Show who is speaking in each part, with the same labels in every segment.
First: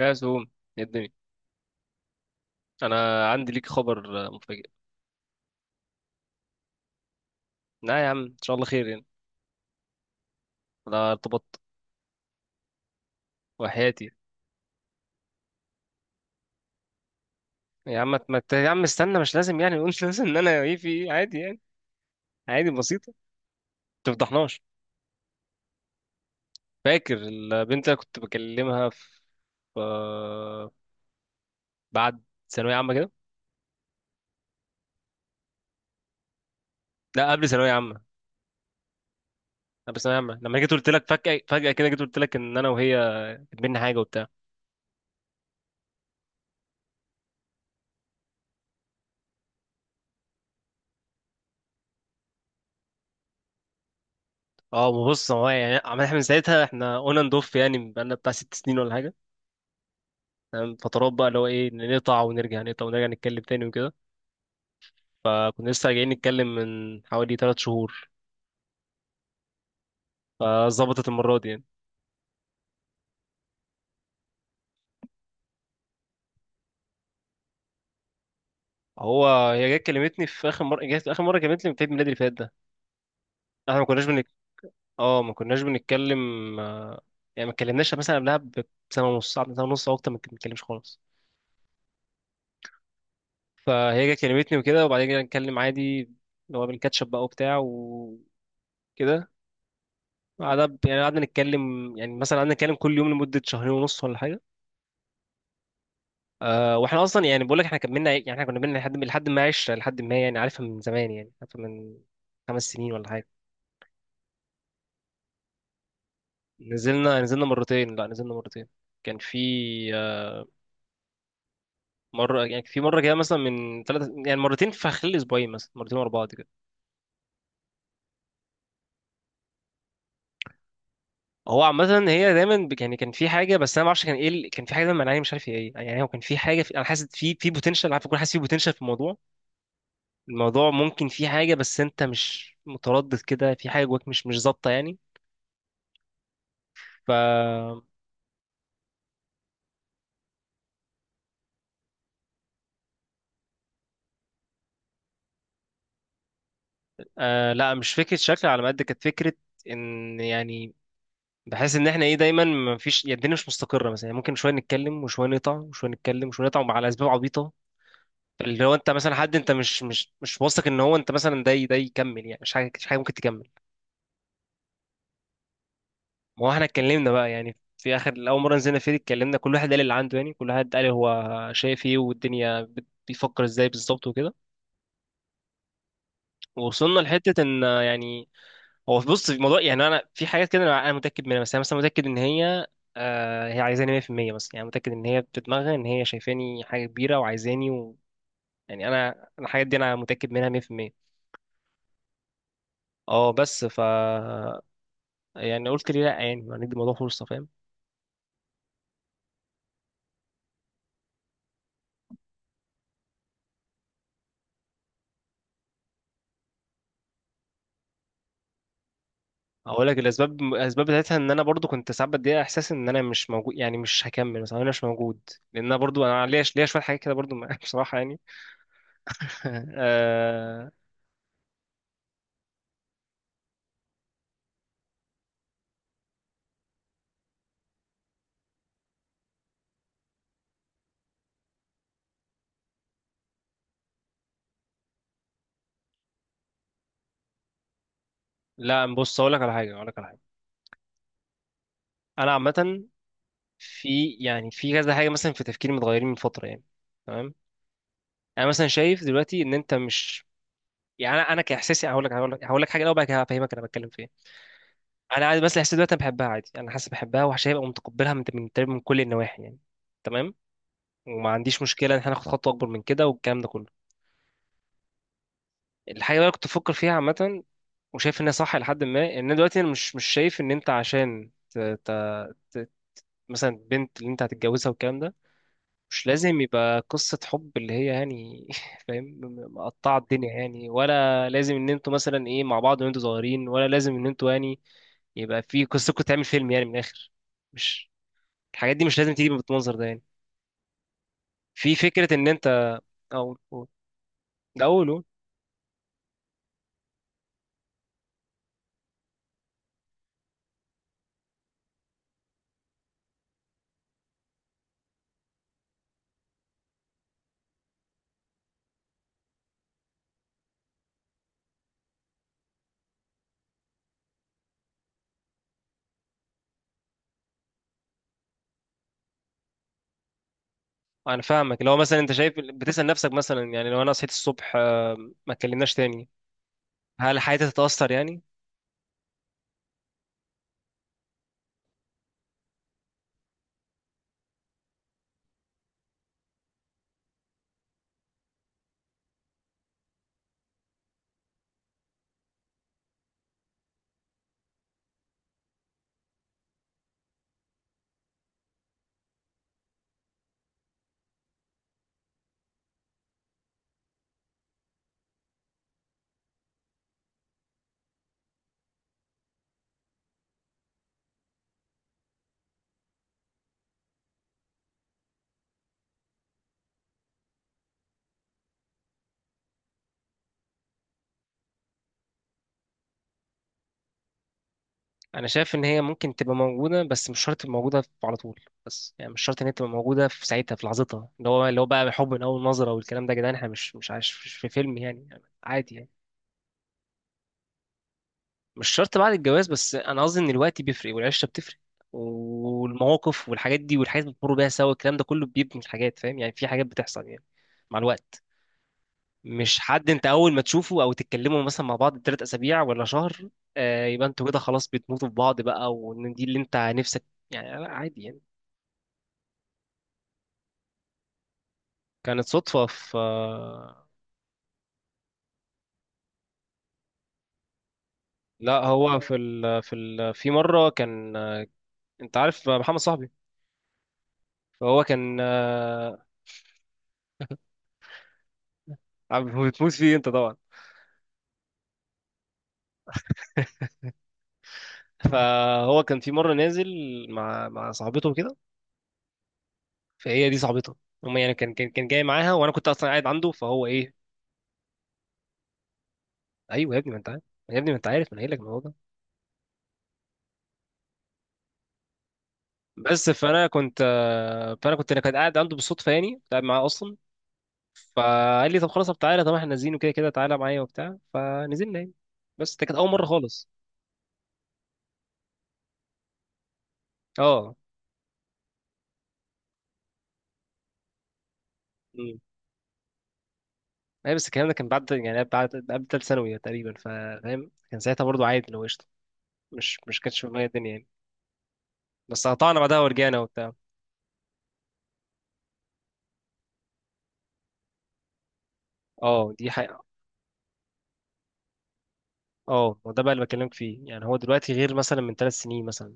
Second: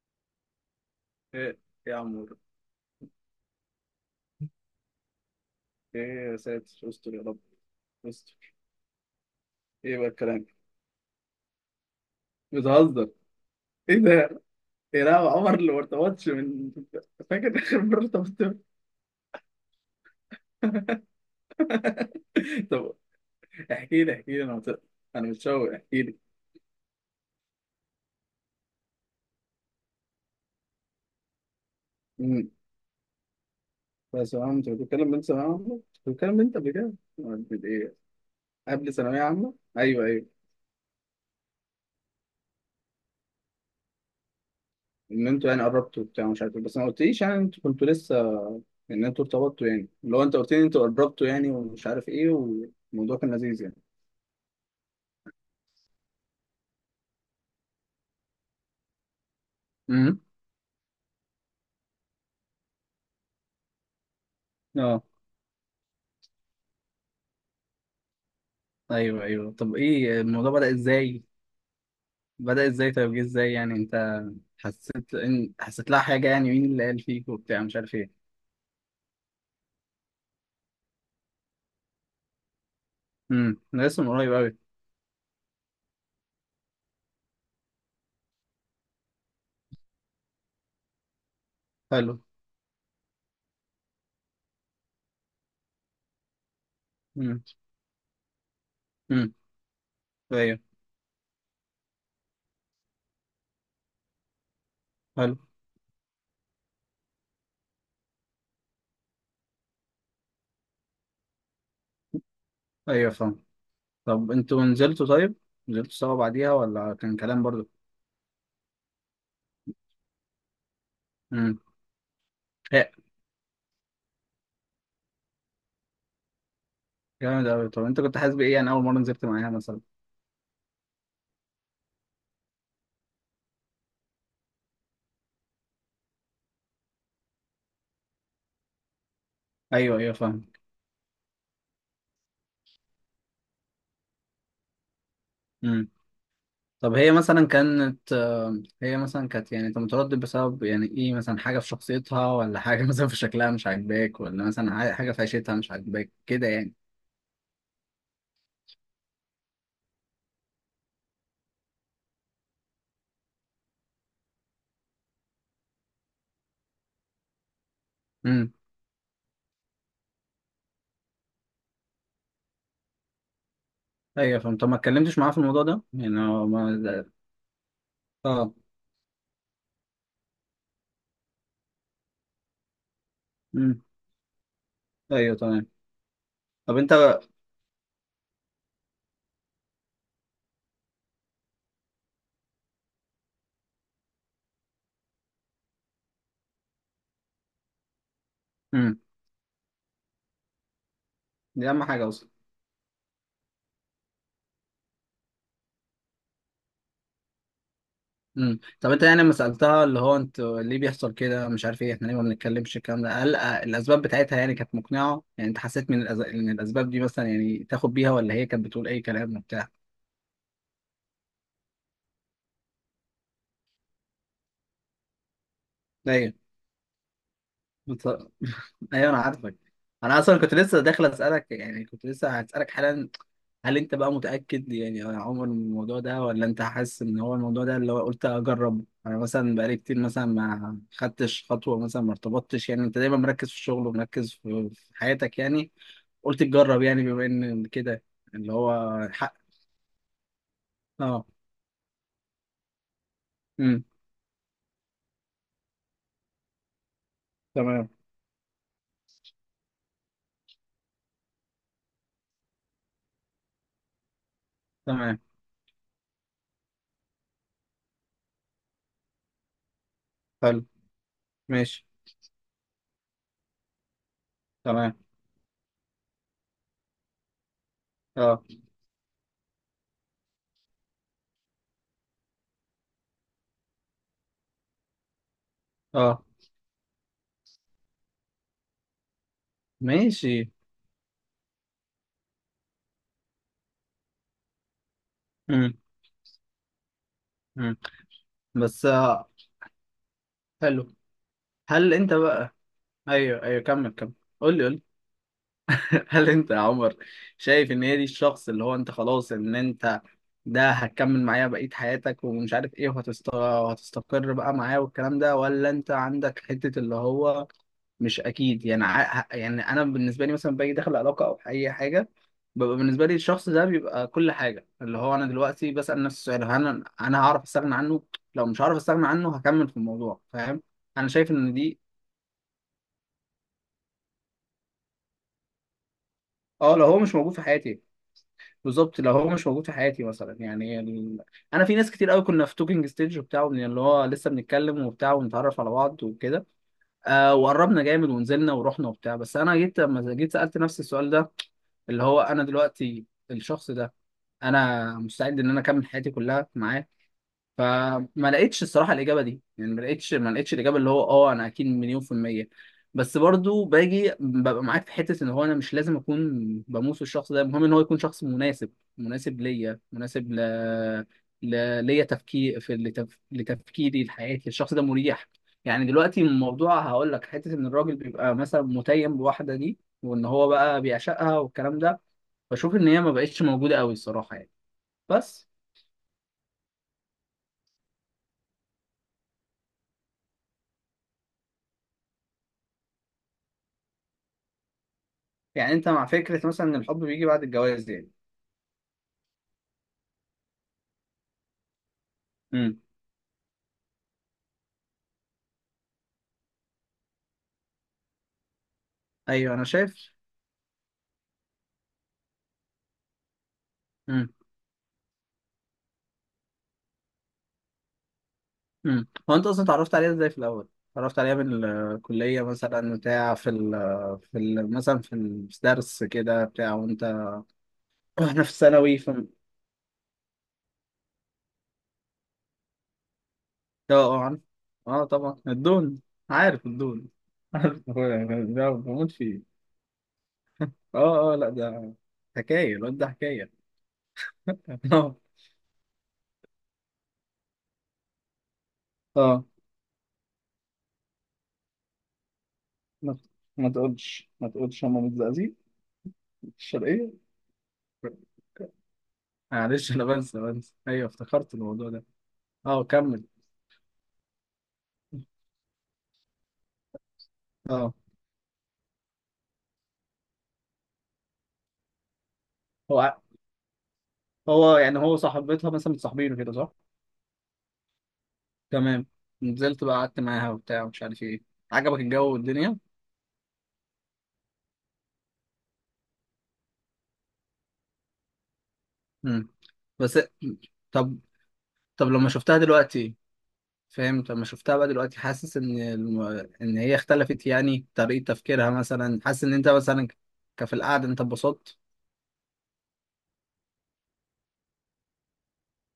Speaker 1: يا سوم، يا الدنيا.
Speaker 2: ايه يا عم ده؟
Speaker 1: انا عندي ليك خبر مفاجئ.
Speaker 2: ايه يا ساتر، استر يا رب،
Speaker 1: لا يا عم، ان شاء
Speaker 2: استر.
Speaker 1: الله خير يعني.
Speaker 2: ايه بقى الكلام؟
Speaker 1: انا ارتبطت
Speaker 2: بتهزر؟ ايه
Speaker 1: وحياتي.
Speaker 2: ده؟ ايه، لا عمر اللي ما ارتبطش من. فاكر اخر مره ارتبطت امتى؟
Speaker 1: يا عم استنى، مش لازم يعني نقول لازم ان انا ايه في ايه، عادي يعني. عادي
Speaker 2: طب،
Speaker 1: بسيطه.
Speaker 2: احكي
Speaker 1: ما
Speaker 2: لي احكي لي،
Speaker 1: تفضحناش.
Speaker 2: انا متشوق، احكي لي.
Speaker 1: فاكر البنت اللي كنت بكلمها في آه، بعد
Speaker 2: امم.
Speaker 1: ثانويه عامه كده؟
Speaker 2: بس يا عم انت بتتكلم من ثانويه عامه، كنت بتتكلم من انت قبل كده؟
Speaker 1: لا، قبل
Speaker 2: قبل
Speaker 1: ثانويه
Speaker 2: ايه؟
Speaker 1: عامه.
Speaker 2: قبل ثانويه عامه،
Speaker 1: قبل
Speaker 2: ايوه
Speaker 1: ثانويه
Speaker 2: ايوه.
Speaker 1: عامه، لما جيت قلت لك فجاه، كده جيت قلت لك ان انا وهي بينا حاجه وبتاع.
Speaker 2: ان انتوا يعني قربتوا وبتاع مش عارف إيه. بس ما قلتليش يعني انتوا كنتوا لسه، ان انتوا ارتبطتوا. يعني لو انت قلت لي انتوا قربتوا يعني ومش عارف ايه والموضوع كان لذيذ يعني.
Speaker 1: اه، ما بص، هو يعني احنا من ساعتها احنا اون اند اوف يعني، بقالنا بتاع 6 سنين ولا حاجه.
Speaker 2: امم.
Speaker 1: تمام، فترات بقى اللي هو ايه، نقطع ونرجع، نقطع ونرجع، نتكلم تاني وكده.
Speaker 2: اه.
Speaker 1: فكنا لسه راجعين نتكلم من حوالي 3 شهور.
Speaker 2: ايوه ايوه، طب ايه الموضوع بدأ
Speaker 1: فظبطت
Speaker 2: ازاي؟
Speaker 1: المرة دي يعني.
Speaker 2: بدأ ازاي طيب، جه ازاي يعني؟ انت حسيت لها حاجه يعني، مين اللي قال فيك وبتاع مش عارف ايه؟
Speaker 1: هو هي جت كلمتني في اخر مرة، جت اخر مرة كلمتني في عيد ميلادي اللي فات ده.
Speaker 2: امم،
Speaker 1: احنا
Speaker 2: ده
Speaker 1: ما
Speaker 2: لسه
Speaker 1: كناش
Speaker 2: من قريب قوي.
Speaker 1: اه، ما كناش بنتكلم. آه، يعني ما اتكلمناش مثلا قبلها بسنة ونص، ساعة، سنة ونص او اكتر، ما بنتكلمش خالص.
Speaker 2: حلو.
Speaker 1: فهي جت كلمتني وكده، وبعدين جينا نتكلم عادي اللي هو بالكاتشب بقى
Speaker 2: امم.
Speaker 1: وبتاع وكده.
Speaker 2: امم. ايوه.
Speaker 1: قعدنا يعني، قعدنا نتكلم يعني، مثلا قعدنا نتكلم كل يوم لمدة شهرين ونص ولا حاجة.
Speaker 2: حلو.
Speaker 1: أه، واحنا اصلا يعني بقول لك احنا كملنا، يعني احنا كنا بينا لحد ما 10، لحد ما يعني، عارفها من زمان يعني، عارفها من 5 سنين ولا
Speaker 2: ايوه
Speaker 1: حاجه.
Speaker 2: فاهم. طب انتوا نزلتوا؟ طيب، نزلتوا سوا بعديها ولا كان
Speaker 1: نزلنا
Speaker 2: كلام
Speaker 1: نزلنا
Speaker 2: برضو؟
Speaker 1: مرتين لا نزلنا مرتين. كان في آه،
Speaker 2: امم.
Speaker 1: مره يعني، في مره كده مثلا، من ثلاث يعني مرتين في خلال اسبوعين، مثلا مرتين ورا بعض كده.
Speaker 2: جامد قوي، طب انت كنت حاسس بايه يعني اول مره نزلت معاها مثلا؟
Speaker 1: هو عامه هي دايما يعني كان في حاجه، بس انا ما اعرفش كان ايه كان في حاجه دايما مانعني، مش عارف هي ايه يعني، هو كان في حاجه في... انا حاسس في بوتنشال، عارف، بكون حاسس في بوتنشال في الموضوع.
Speaker 2: ايوه ايوه فاهم.
Speaker 1: الموضوع ممكن في حاجه، بس انت مش متردد كده، في حاجه جواك مش ظابطه يعني.
Speaker 2: طب
Speaker 1: ف
Speaker 2: هي مثلا كانت هي مثلا كانت، يعني انت متردد بسبب يعني ايه؟ مثلا حاجة في شخصيتها، ولا حاجة مثلا في شكلها مش عاجباك، ولا مثلا حاجة في عيشتها مش عاجباك كده يعني.
Speaker 1: لا، مش فكرة شكل على قد كانت فكرة ان يعني، بحس ان احنا ايه دايما ما فيش يعني، الدنيا مش مستقرة مثلا يعني، ممكن شوية نتكلم وشوية نقطع وشوية نتكلم وشوية نقطع على اسباب عبيطة.
Speaker 2: امم.
Speaker 1: اللي هو انت مثلا حد، انت مش واثق ان هو انت مثلا ده ده يكمل يعني، مش حاجة، ممكن تكمل.
Speaker 2: ايوه فهمت. طب ما اتكلمتش معاها في الموضوع ده يعني
Speaker 1: ما
Speaker 2: هو
Speaker 1: هو احنا
Speaker 2: ما
Speaker 1: اتكلمنا بقى يعني، في اول
Speaker 2: اه.
Speaker 1: مرة نزلنا فيه اتكلمنا كل واحد قال اللي عنده يعني، كل واحد قال هو شايف ايه، والدنيا بيفكر ازاي
Speaker 2: امم.
Speaker 1: بالظبط وكده.
Speaker 2: ايوه تمام. طب انت.
Speaker 1: ووصلنا لحتة ان يعني، هو بص في الموضوع يعني، انا في حاجات كده انا متاكد منها، بس انا مثلا متاكد ان هي عايزاني 100% مثلا يعني، متاكد ان هي بتدماغها ان هي شايفاني حاجه كبيره وعايزاني و... يعني
Speaker 2: امم،
Speaker 1: انا، الحاجات دي انا متاكد منها 100%.
Speaker 2: دي اهم حاجة اصلا.
Speaker 1: اه، بس يعني قلت ليه لا يعني، ما ندي الموضوع فرصه، فاهم.
Speaker 2: امم، طب انت يعني لما سألتها اللي هو انت ليه بيحصل كده مش عارف ايه، احنا ليه ما بنتكلمش الكلام ده؟ هل الاسباب بتاعتها يعني كانت مقنعة؟ يعني انت حسيت من ان الاسباب دي مثلا يعني تاخد بيها، ولا هي كانت بتقول اي كلام وبتاع؟
Speaker 1: اقول لك، الاسباب بتاعتها ان انا برضو كنت ساعات بدي احساس ان انا مش موجود، يعني مش هكمل، مثلا انا مش موجود، لان انا برضو انا
Speaker 2: ايوه.
Speaker 1: ليا شويه حاجات كده برضو بصراحه يعني.
Speaker 2: بص- ايوه انا عارفك. انا اصلا كنت
Speaker 1: آه،
Speaker 2: لسه داخل اسالك، يعني كنت لسه هسالك حالا. هل انت بقى متاكد يعني يا عمر من الموضوع ده، ولا انت حاسس ان هو الموضوع ده اللي هو قلت اجرب؟ انا مثلا بقالي كتير مثلا ما خدتش خطوه، مثلا ما ارتبطتش، يعني انت دايما مركز في الشغل ومركز في حياتك يعني. قلت تجرب يعني بما ان كده، اللي
Speaker 1: لا
Speaker 2: هو
Speaker 1: بص اقول
Speaker 2: حق.
Speaker 1: لك على حاجه، اقول لك على حاجه.
Speaker 2: اه.
Speaker 1: انا عامه
Speaker 2: امم.
Speaker 1: في يعني، في كذا حاجه مثلا، في تفكيري متغيرين من فتره يعني. تمام،
Speaker 2: تمام.
Speaker 1: انا مثلا شايف دلوقتي ان انت مش، يعني انا، كاحساسي هقول لك، حاجه الاول، بعد كده هفهمك انا بتكلم في ايه.
Speaker 2: تمام.
Speaker 1: انا عادي، بس الاحساس دلوقتي انا بحبها عادي، انا حاسس بحبها وهبقى متقبلها من تقريباً من كل النواحي يعني. تمام،
Speaker 2: حلو.
Speaker 1: وما عنديش
Speaker 2: ماشي.
Speaker 1: مشكله ان احنا ناخد خطوه اكبر من كده والكلام ده كله.
Speaker 2: تمام.
Speaker 1: الحاجه اللي انا كنت بفكر فيها عامه وشايف انها
Speaker 2: اه.
Speaker 1: صح، لحد ما ان أنا دلوقتي انا مش شايف ان انت عشان ت... مثلا بنت اللي انت هتتجوزها والكلام ده مش
Speaker 2: اه.
Speaker 1: لازم يبقى قصة حب اللي هي يعني فاهم، مقطعة الدنيا
Speaker 2: ماشي.
Speaker 1: يعني. ولا لازم ان انتوا مثلا ايه مع بعض وانتوا صغيرين، ولا لازم ان انتوا يعني يبقى في
Speaker 2: امم.
Speaker 1: قصتكم تعمل فيلم يعني، من الاخر.
Speaker 2: امم.
Speaker 1: مش الحاجات
Speaker 2: بس
Speaker 1: دي مش لازم تيجي بالمنظر ده يعني.
Speaker 2: حلو.
Speaker 1: في
Speaker 2: هل انت
Speaker 1: فكرة ان انت،
Speaker 2: بقى.
Speaker 1: او
Speaker 2: ايوه ايوه،
Speaker 1: أو-
Speaker 2: كمل كمل، قول لي قول لي.
Speaker 1: الاول أهو،
Speaker 2: هل انت يا عمر شايف ان هي دي الشخص اللي هو انت خلاص، ان انت ده هتكمل معاه بقية حياتك ومش عارف ايه، وهتستقر بقى معاه والكلام ده، ولا انت عندك حتة اللي هو مش اكيد يعني؟ يعني انا بالنسبة لي مثلا باجي داخل علاقة او اي حاجة، ببقى بالنسبة لي الشخص ده بيبقى كل حاجة. اللي هو انا دلوقتي بسأل نفسي السؤال: هل انا هعرف استغنى عنه؟ لو مش هعرف استغنى عنه هكمل في الموضوع، فاهم؟ انا
Speaker 1: انا
Speaker 2: شايف ان
Speaker 1: فاهمك. لو
Speaker 2: دي.
Speaker 1: مثلا انت شايف، بتسأل نفسك مثلا، يعني لو انا صحيت الصبح ما اتكلمناش تاني،
Speaker 2: اه، لو هو مش
Speaker 1: هل
Speaker 2: موجود في
Speaker 1: حياتي
Speaker 2: حياتي.
Speaker 1: تتأثر يعني.
Speaker 2: بالظبط، لو هو مش موجود في حياتي مثلا يعني انا في ناس كتير قوي كنا في توكينج ستيج وبتاع اللي هو لسه بنتكلم وبتاع ونتعرف على بعض وكده. وقربنا جامد ونزلنا ورحنا وبتاع. بس انا جيت، لما جيت سألت نفسي السؤال ده، اللي هو انا دلوقتي الشخص ده، انا مستعد ان انا اكمل حياتي كلها معاه؟ فما لقيتش الصراحه الاجابه دي، يعني ما لقيتش الاجابه اللي هو اه انا اكيد 1,000,000%. بس برضو باجي ببقى معاك في حته، ان هو انا مش لازم اكون بموس الشخص ده. المهم ان هو يكون شخص مناسب ليا، ليا تفكير في لتفكيري لحياتي، الشخص ده مريح. يعني دلوقتي الموضوع هقول لك حته ان الراجل بيبقى مثلا متيم بواحده دي، وان هو بقى بيعشقها والكلام ده، بشوف ان هي ما بقتش موجوده قوي الصراحه يعني.
Speaker 1: انا
Speaker 2: بس.
Speaker 1: شايف ان هي ممكن تبقى موجوده، بس مش شرط تبقى موجوده على طول، بس يعني مش شرط ان هي تبقى موجوده في ساعتها، في لحظتها، اللي هو بقى حب من اول نظره والكلام ده. يا جدعان احنا مش عايش، مش في فيلم يعني،
Speaker 2: يعني
Speaker 1: عادي يعني.
Speaker 2: انت مع فكره مثلا ان الحب بيجي بعد الجواز يعني؟
Speaker 1: مش شرط بعد الجواز، بس انا قصدي ان الوقت بيفرق، والعشره بتفرق،
Speaker 2: امم.
Speaker 1: والمواقف والحاجات دي والحاجات اللي بتمر بيها سوا، الكلام ده كله بيبني الحاجات، فاهم يعني، في حاجات بتحصل يعني مع الوقت.
Speaker 2: ايوه
Speaker 1: مش
Speaker 2: انا
Speaker 1: حد انت
Speaker 2: شايف.
Speaker 1: اول ما تشوفه او تتكلموا مثلا مع بعض 3 اسابيع ولا شهر يبقى انتوا
Speaker 2: امم.
Speaker 1: كده خلاص بتموتوا في بعض بقى، وان دي اللي انت نفسك يعني. لا، عادي يعني.
Speaker 2: امم، هو انت اصلا اتعرفت عليها ازاي في الاول؟ اتعرفت عليها من
Speaker 1: كانت
Speaker 2: الكليه
Speaker 1: صدفة
Speaker 2: مثلا،
Speaker 1: في
Speaker 2: بتاع في ال في ال مثلا في الدرس كده، بتاع وانت واحنا في
Speaker 1: لا
Speaker 2: الثانوي
Speaker 1: هو
Speaker 2: ف
Speaker 1: في
Speaker 2: اه
Speaker 1: ال... في ال... في مرة كان، انت عارف محمد صاحبي.
Speaker 2: اه، عارف.
Speaker 1: فهو
Speaker 2: اه
Speaker 1: كان
Speaker 2: طبعا الدون. عارف الدون. عارف اخويا ده بموت فيه.
Speaker 1: بتموت فيه انت طبعا.
Speaker 2: اه اه، لا، ده حكايه، الواد ده حكايه. اه.
Speaker 1: فهو كان في مرة نازل مع صاحبته كده،
Speaker 2: اه،
Speaker 1: فهي دي صاحبته. هما يعني كان، جاي معاها وانا كنت اصلا قاعد
Speaker 2: ما
Speaker 1: عنده، فهو
Speaker 2: ما
Speaker 1: ايه.
Speaker 2: تقولش، ما تقولش هم متزقزقين في
Speaker 1: ايوه يا ابني ما انت
Speaker 2: الشرقيه.
Speaker 1: عارف، يا ابني ما انت عارف، ما انا قايل لك الموضوع ده.
Speaker 2: معلش انا بنسى بنسى، ايوه افتكرت الموضوع ده. اه
Speaker 1: بس
Speaker 2: كمل.
Speaker 1: فانا كنت آه، فانا كنت انا كنت قاعد عنده بالصدفة يعني، كنت قاعد معاه اصلا.
Speaker 2: اه،
Speaker 1: فقال لي طب خلاص، طب تعالى، طب احنا نازلين وكده كده، تعالى معايا وبتاع، فنزلنا يعني. بس ده كانت اول مرة
Speaker 2: هو
Speaker 1: خالص.
Speaker 2: هو صاحبتها مثلا متصاحبينه كده، صح؟
Speaker 1: اه.
Speaker 2: تمام. نزلت بقى قعدت معاها وبتاع ومش عارف ايه. عجبك
Speaker 1: مم.
Speaker 2: الجو والدنيا؟
Speaker 1: اي، بس الكلام ده كان بعد يعني، قبل تالت ثانوي تقريبا، فاهم. كان ساعتها برضو عادي لو قشطه،
Speaker 2: امم.
Speaker 1: مش
Speaker 2: بس
Speaker 1: كانتش في دماغي الدنيا يعني.
Speaker 2: طب طب
Speaker 1: بس
Speaker 2: لما شفتها
Speaker 1: قطعنا بعدها
Speaker 2: دلوقتي،
Speaker 1: ورجعنا وبتاع.
Speaker 2: فاهم؟ لما شفتها بقى دلوقتي حاسس ان ان هي اختلفت يعني طريقة تفكيرها مثلا،
Speaker 1: اه،
Speaker 2: حاسس
Speaker 1: دي
Speaker 2: ان انت
Speaker 1: حقيقة.
Speaker 2: مثلا في القعدة انت اتبسطت؟
Speaker 1: اه، وده بقى اللي بكلمك فيه يعني، هو دلوقتي غير مثلا من 3 سنين مثلا،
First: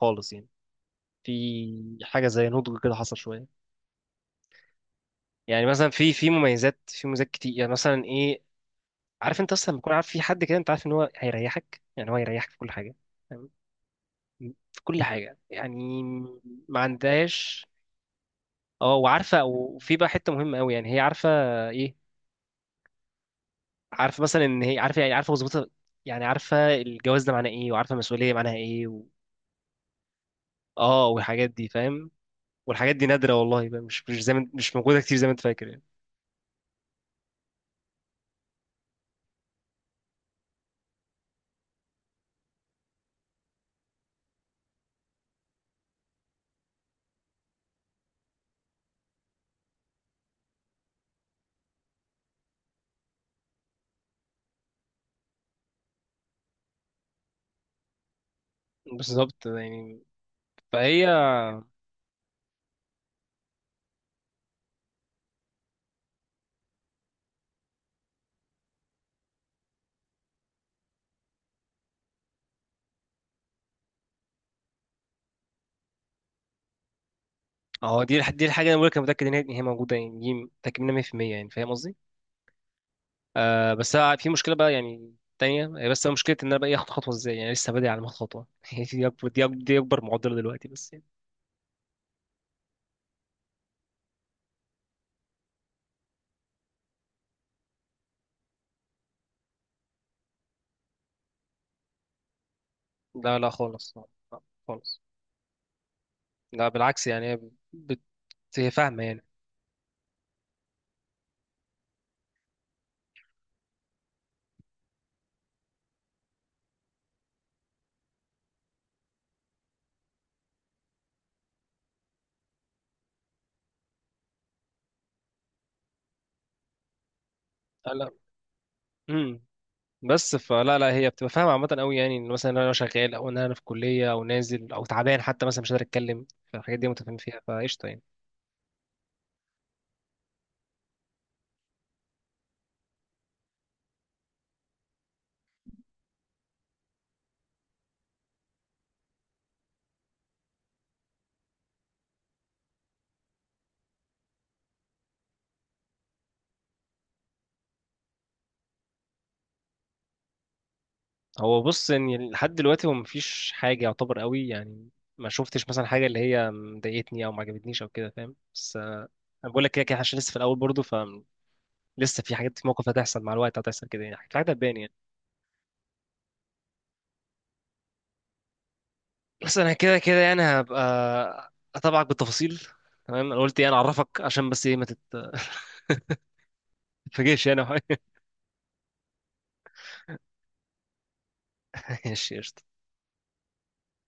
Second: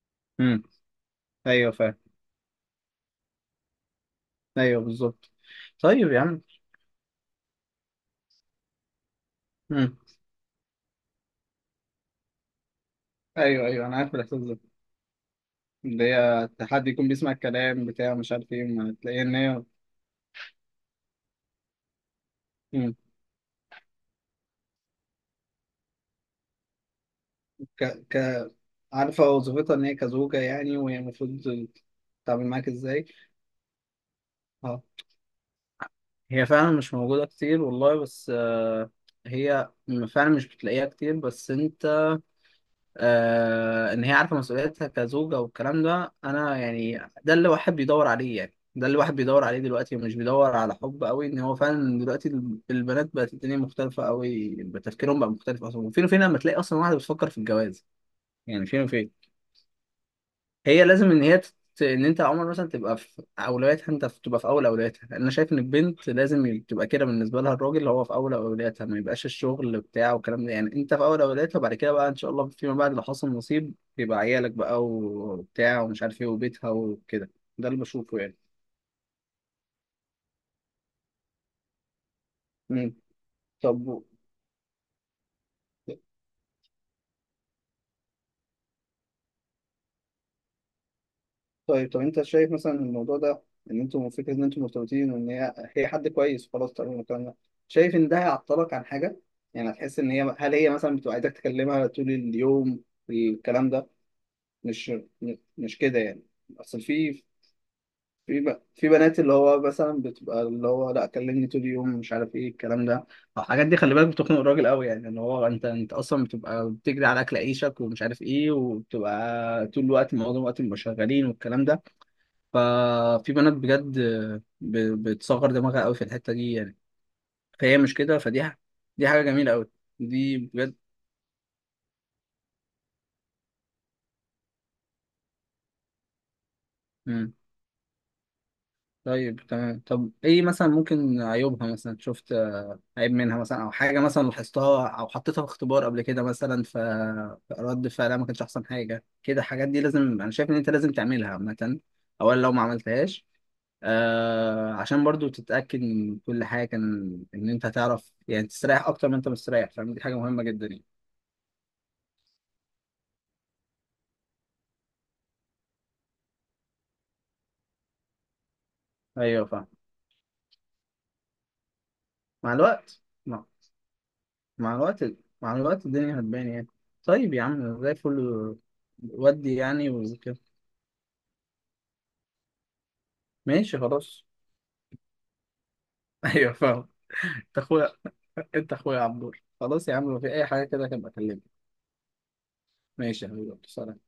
Speaker 1: خالص يعني.
Speaker 2: امم ايوه فاهم.
Speaker 1: في حاجة زي نضج كده حصل شوية.
Speaker 2: ايوه بالظبط.
Speaker 1: يعني مثلا، في
Speaker 2: طيب يا
Speaker 1: في
Speaker 2: عم.
Speaker 1: مميزات في مميزات كتير يعني، مثلا ايه؟ عارف انت اصلا لما تكون
Speaker 2: امم،
Speaker 1: عارف في حد كده، انت عارف ان هو هيريحك، يعني هو هيريحك في كل حاجة. فاهم؟
Speaker 2: ايوه ايوه انا عارف الاحساس ده.
Speaker 1: في كل حاجة يعني.
Speaker 2: اللي هي
Speaker 1: ما
Speaker 2: حد يكون بيسمع
Speaker 1: عندهاش.
Speaker 2: الكلام بتاع مش عارف ايه،
Speaker 1: اه،
Speaker 2: ما تلاقيها ان
Speaker 1: وعارفه.
Speaker 2: هي.
Speaker 1: وفي بقى حته مهمه قوي يعني، هي عارفه ايه،
Speaker 2: مم.
Speaker 1: عارفه مثلا ان هي عارفه يعني، عارفه وظيفتها. يعني عارفه الجواز ده معناه ايه،
Speaker 2: ك...
Speaker 1: وعارفه
Speaker 2: ك...
Speaker 1: المسؤوليه معناها ايه و...
Speaker 2: عارفة وظيفتها ان هي كزوجة يعني، وهي
Speaker 1: اه،
Speaker 2: المفروض
Speaker 1: والحاجات دي فاهم.
Speaker 2: تتعامل معاك
Speaker 1: والحاجات دي
Speaker 2: ازاي.
Speaker 1: نادره والله بقى، مش زي ما، مش
Speaker 2: اه،
Speaker 1: موجوده كتير زي ما انت فاكر يعني.
Speaker 2: هي فعلا مش موجودة كتير والله، بس هي فعلا مش بتلاقيها كتير. بس انت ان هي عارفه مسؤوليتها كزوجه والكلام ده، انا يعني ده اللي الواحد بيدور عليه يعني، ده اللي الواحد بيدور عليه دلوقتي، ومش بيدور على حب قوي. ان هو فعلا دلوقتي البنات بقت، الدنيا مختلفه قوي، تفكيرهم بقى مختلف اصلا. وفين وفين لما تلاقي اصلا واحده بتفكر في الجواز، يعني فين وفين.
Speaker 1: بالظبط يعني.
Speaker 2: هي
Speaker 1: فهي،
Speaker 2: لازم ان هي ان انت يا عمر مثلا تبقى في اولوياتها، انت تبقى في اول اولوياتها. انا شايف ان البنت لازم تبقى كده بالنسبه لها، الراجل اللي هو في اول اولوياتها، ما يبقاش الشغل بتاعه والكلام ده يعني. انت في اول اولوياتها، وبعد كده بقى ان شاء الله فيما بعد لو حصل نصيب يبقى عيالك بقى وبتاع ومش عارف ايه وبيتها وكده. ده اللي
Speaker 1: اه دي
Speaker 2: بشوفه يعني.
Speaker 1: الحاجه انا بقولك، انا متاكد ان هي، إن هي موجوده يعني، دي متاكد منها 100%. يعني فاهم قصدي.
Speaker 2: مم.
Speaker 1: آه، بس
Speaker 2: طب
Speaker 1: أنا في مشكله بقى يعني، تانية هي، بس مشكلة إن أنا بقى إيه، آخد خطوة إزاي يعني، لسه بادئ على ما آخد خطوة. هي دي أكبر، معضلة دلوقتي بس يعني.
Speaker 2: طيب. طب انت شايف مثلا الموضوع ده، ان انتوا فكره ان انتوا مرتبطين، وان هي حد كويس وخلاص تقريبا الكلام ده، شايف ان ده هيعطلك عن حاجه؟ يعني هتحس ان هي هل هي مثلا بتبقى عايزاك تكلمها طول اليوم
Speaker 1: لا، لا
Speaker 2: الكلام ده؟
Speaker 1: خالص، لا. لا
Speaker 2: مش.
Speaker 1: خالص.
Speaker 2: مش كده يعني.
Speaker 1: لا.
Speaker 2: اصل
Speaker 1: بالعكس
Speaker 2: في،
Speaker 1: يعني، هي بت... هي
Speaker 2: في
Speaker 1: فاهمة
Speaker 2: بنات
Speaker 1: يعني.
Speaker 2: اللي هو مثلا بتبقى اللي هو لا كلمني طول اليوم مش عارف ايه الكلام ده. الحاجات دي خلي بالك بتخنق الراجل قوي، يعني ان هو انت اصلا بتبقى بتجري على اكل عيشك ومش عارف ايه، وبتبقى طول الوقت، معظم الوقت بيبقوا شغالين والكلام ده. ففي بنات بجد بتصغر دماغها قوي في الحتة دي يعني. فهي مش
Speaker 1: لا.
Speaker 2: كده، دي حاجة
Speaker 1: امم.
Speaker 2: جميلة قوي،
Speaker 1: بس
Speaker 2: دي بجد.
Speaker 1: فلا لا هي بتبقى فاهمة عامة قوي يعني، ان مثلا انا شغال، او ان انا في كلية، او نازل، او تعبان حتى مثلا مش قادر اتكلم. فالحاجات دي متفاهم
Speaker 2: مم.
Speaker 1: فيها، فقشطة يعني.
Speaker 2: طيب تمام. طب ايه مثلا ممكن عيوبها، مثلا شفت عيب منها مثلا، او حاجة مثلا لاحظتها، او حطيتها في اختبار قبل كده مثلا، فرد فعلها ما كانش احسن حاجة كده؟ الحاجات دي لازم، انا شايف ان انت لازم تعملها عامة، اولا لو ما عملتهاش. عشان برضو تتأكد من كل حاجة كان إن أنت هتعرف، يعني تستريح أكتر ما أنت مستريح، فاهم؟ دي حاجة مهمة جدا يعني.
Speaker 1: هو بص ان لحد دلوقتي هو مفيش حاجة يعتبر قوي يعني، ما شفتش مثلا حاجة اللي هي مضايقتني او ما عجبتنيش او كده، فاهم؟ بس
Speaker 2: أيوه
Speaker 1: انا بقول
Speaker 2: فاهم.
Speaker 1: لك كده كده عشان لسه في الاول برضه، فلسه في
Speaker 2: مع
Speaker 1: حاجات، في موقف
Speaker 2: الوقت،
Speaker 1: هتحصل مع الوقت، هتحصل كده يعني، في حاجات
Speaker 2: مع
Speaker 1: هتبان يعني.
Speaker 2: الوقت مع الوقت الدنيا هتبان يعني. طيب يا عم زي الفل. ودي
Speaker 1: بس انا
Speaker 2: يعني
Speaker 1: كده كده
Speaker 2: وكده.
Speaker 1: يعني، هبقى اتابعك بالتفاصيل. تمام، انا قلت يعني
Speaker 2: ماشي
Speaker 1: اعرفك،
Speaker 2: خلاص.
Speaker 1: عشان بس ايه، ما تت- ما
Speaker 2: أيوه فاهم.
Speaker 1: تتفاجئش
Speaker 2: أنت
Speaker 1: يعني، أو
Speaker 2: أخويا،
Speaker 1: حاجة.
Speaker 2: أنت أخويا يا عبدور، خلاص يا عم لو في أي حاجة كده كان بكلمك.
Speaker 1: ماشي قشطة.
Speaker 2: ماشي يا حبيبي، سلام.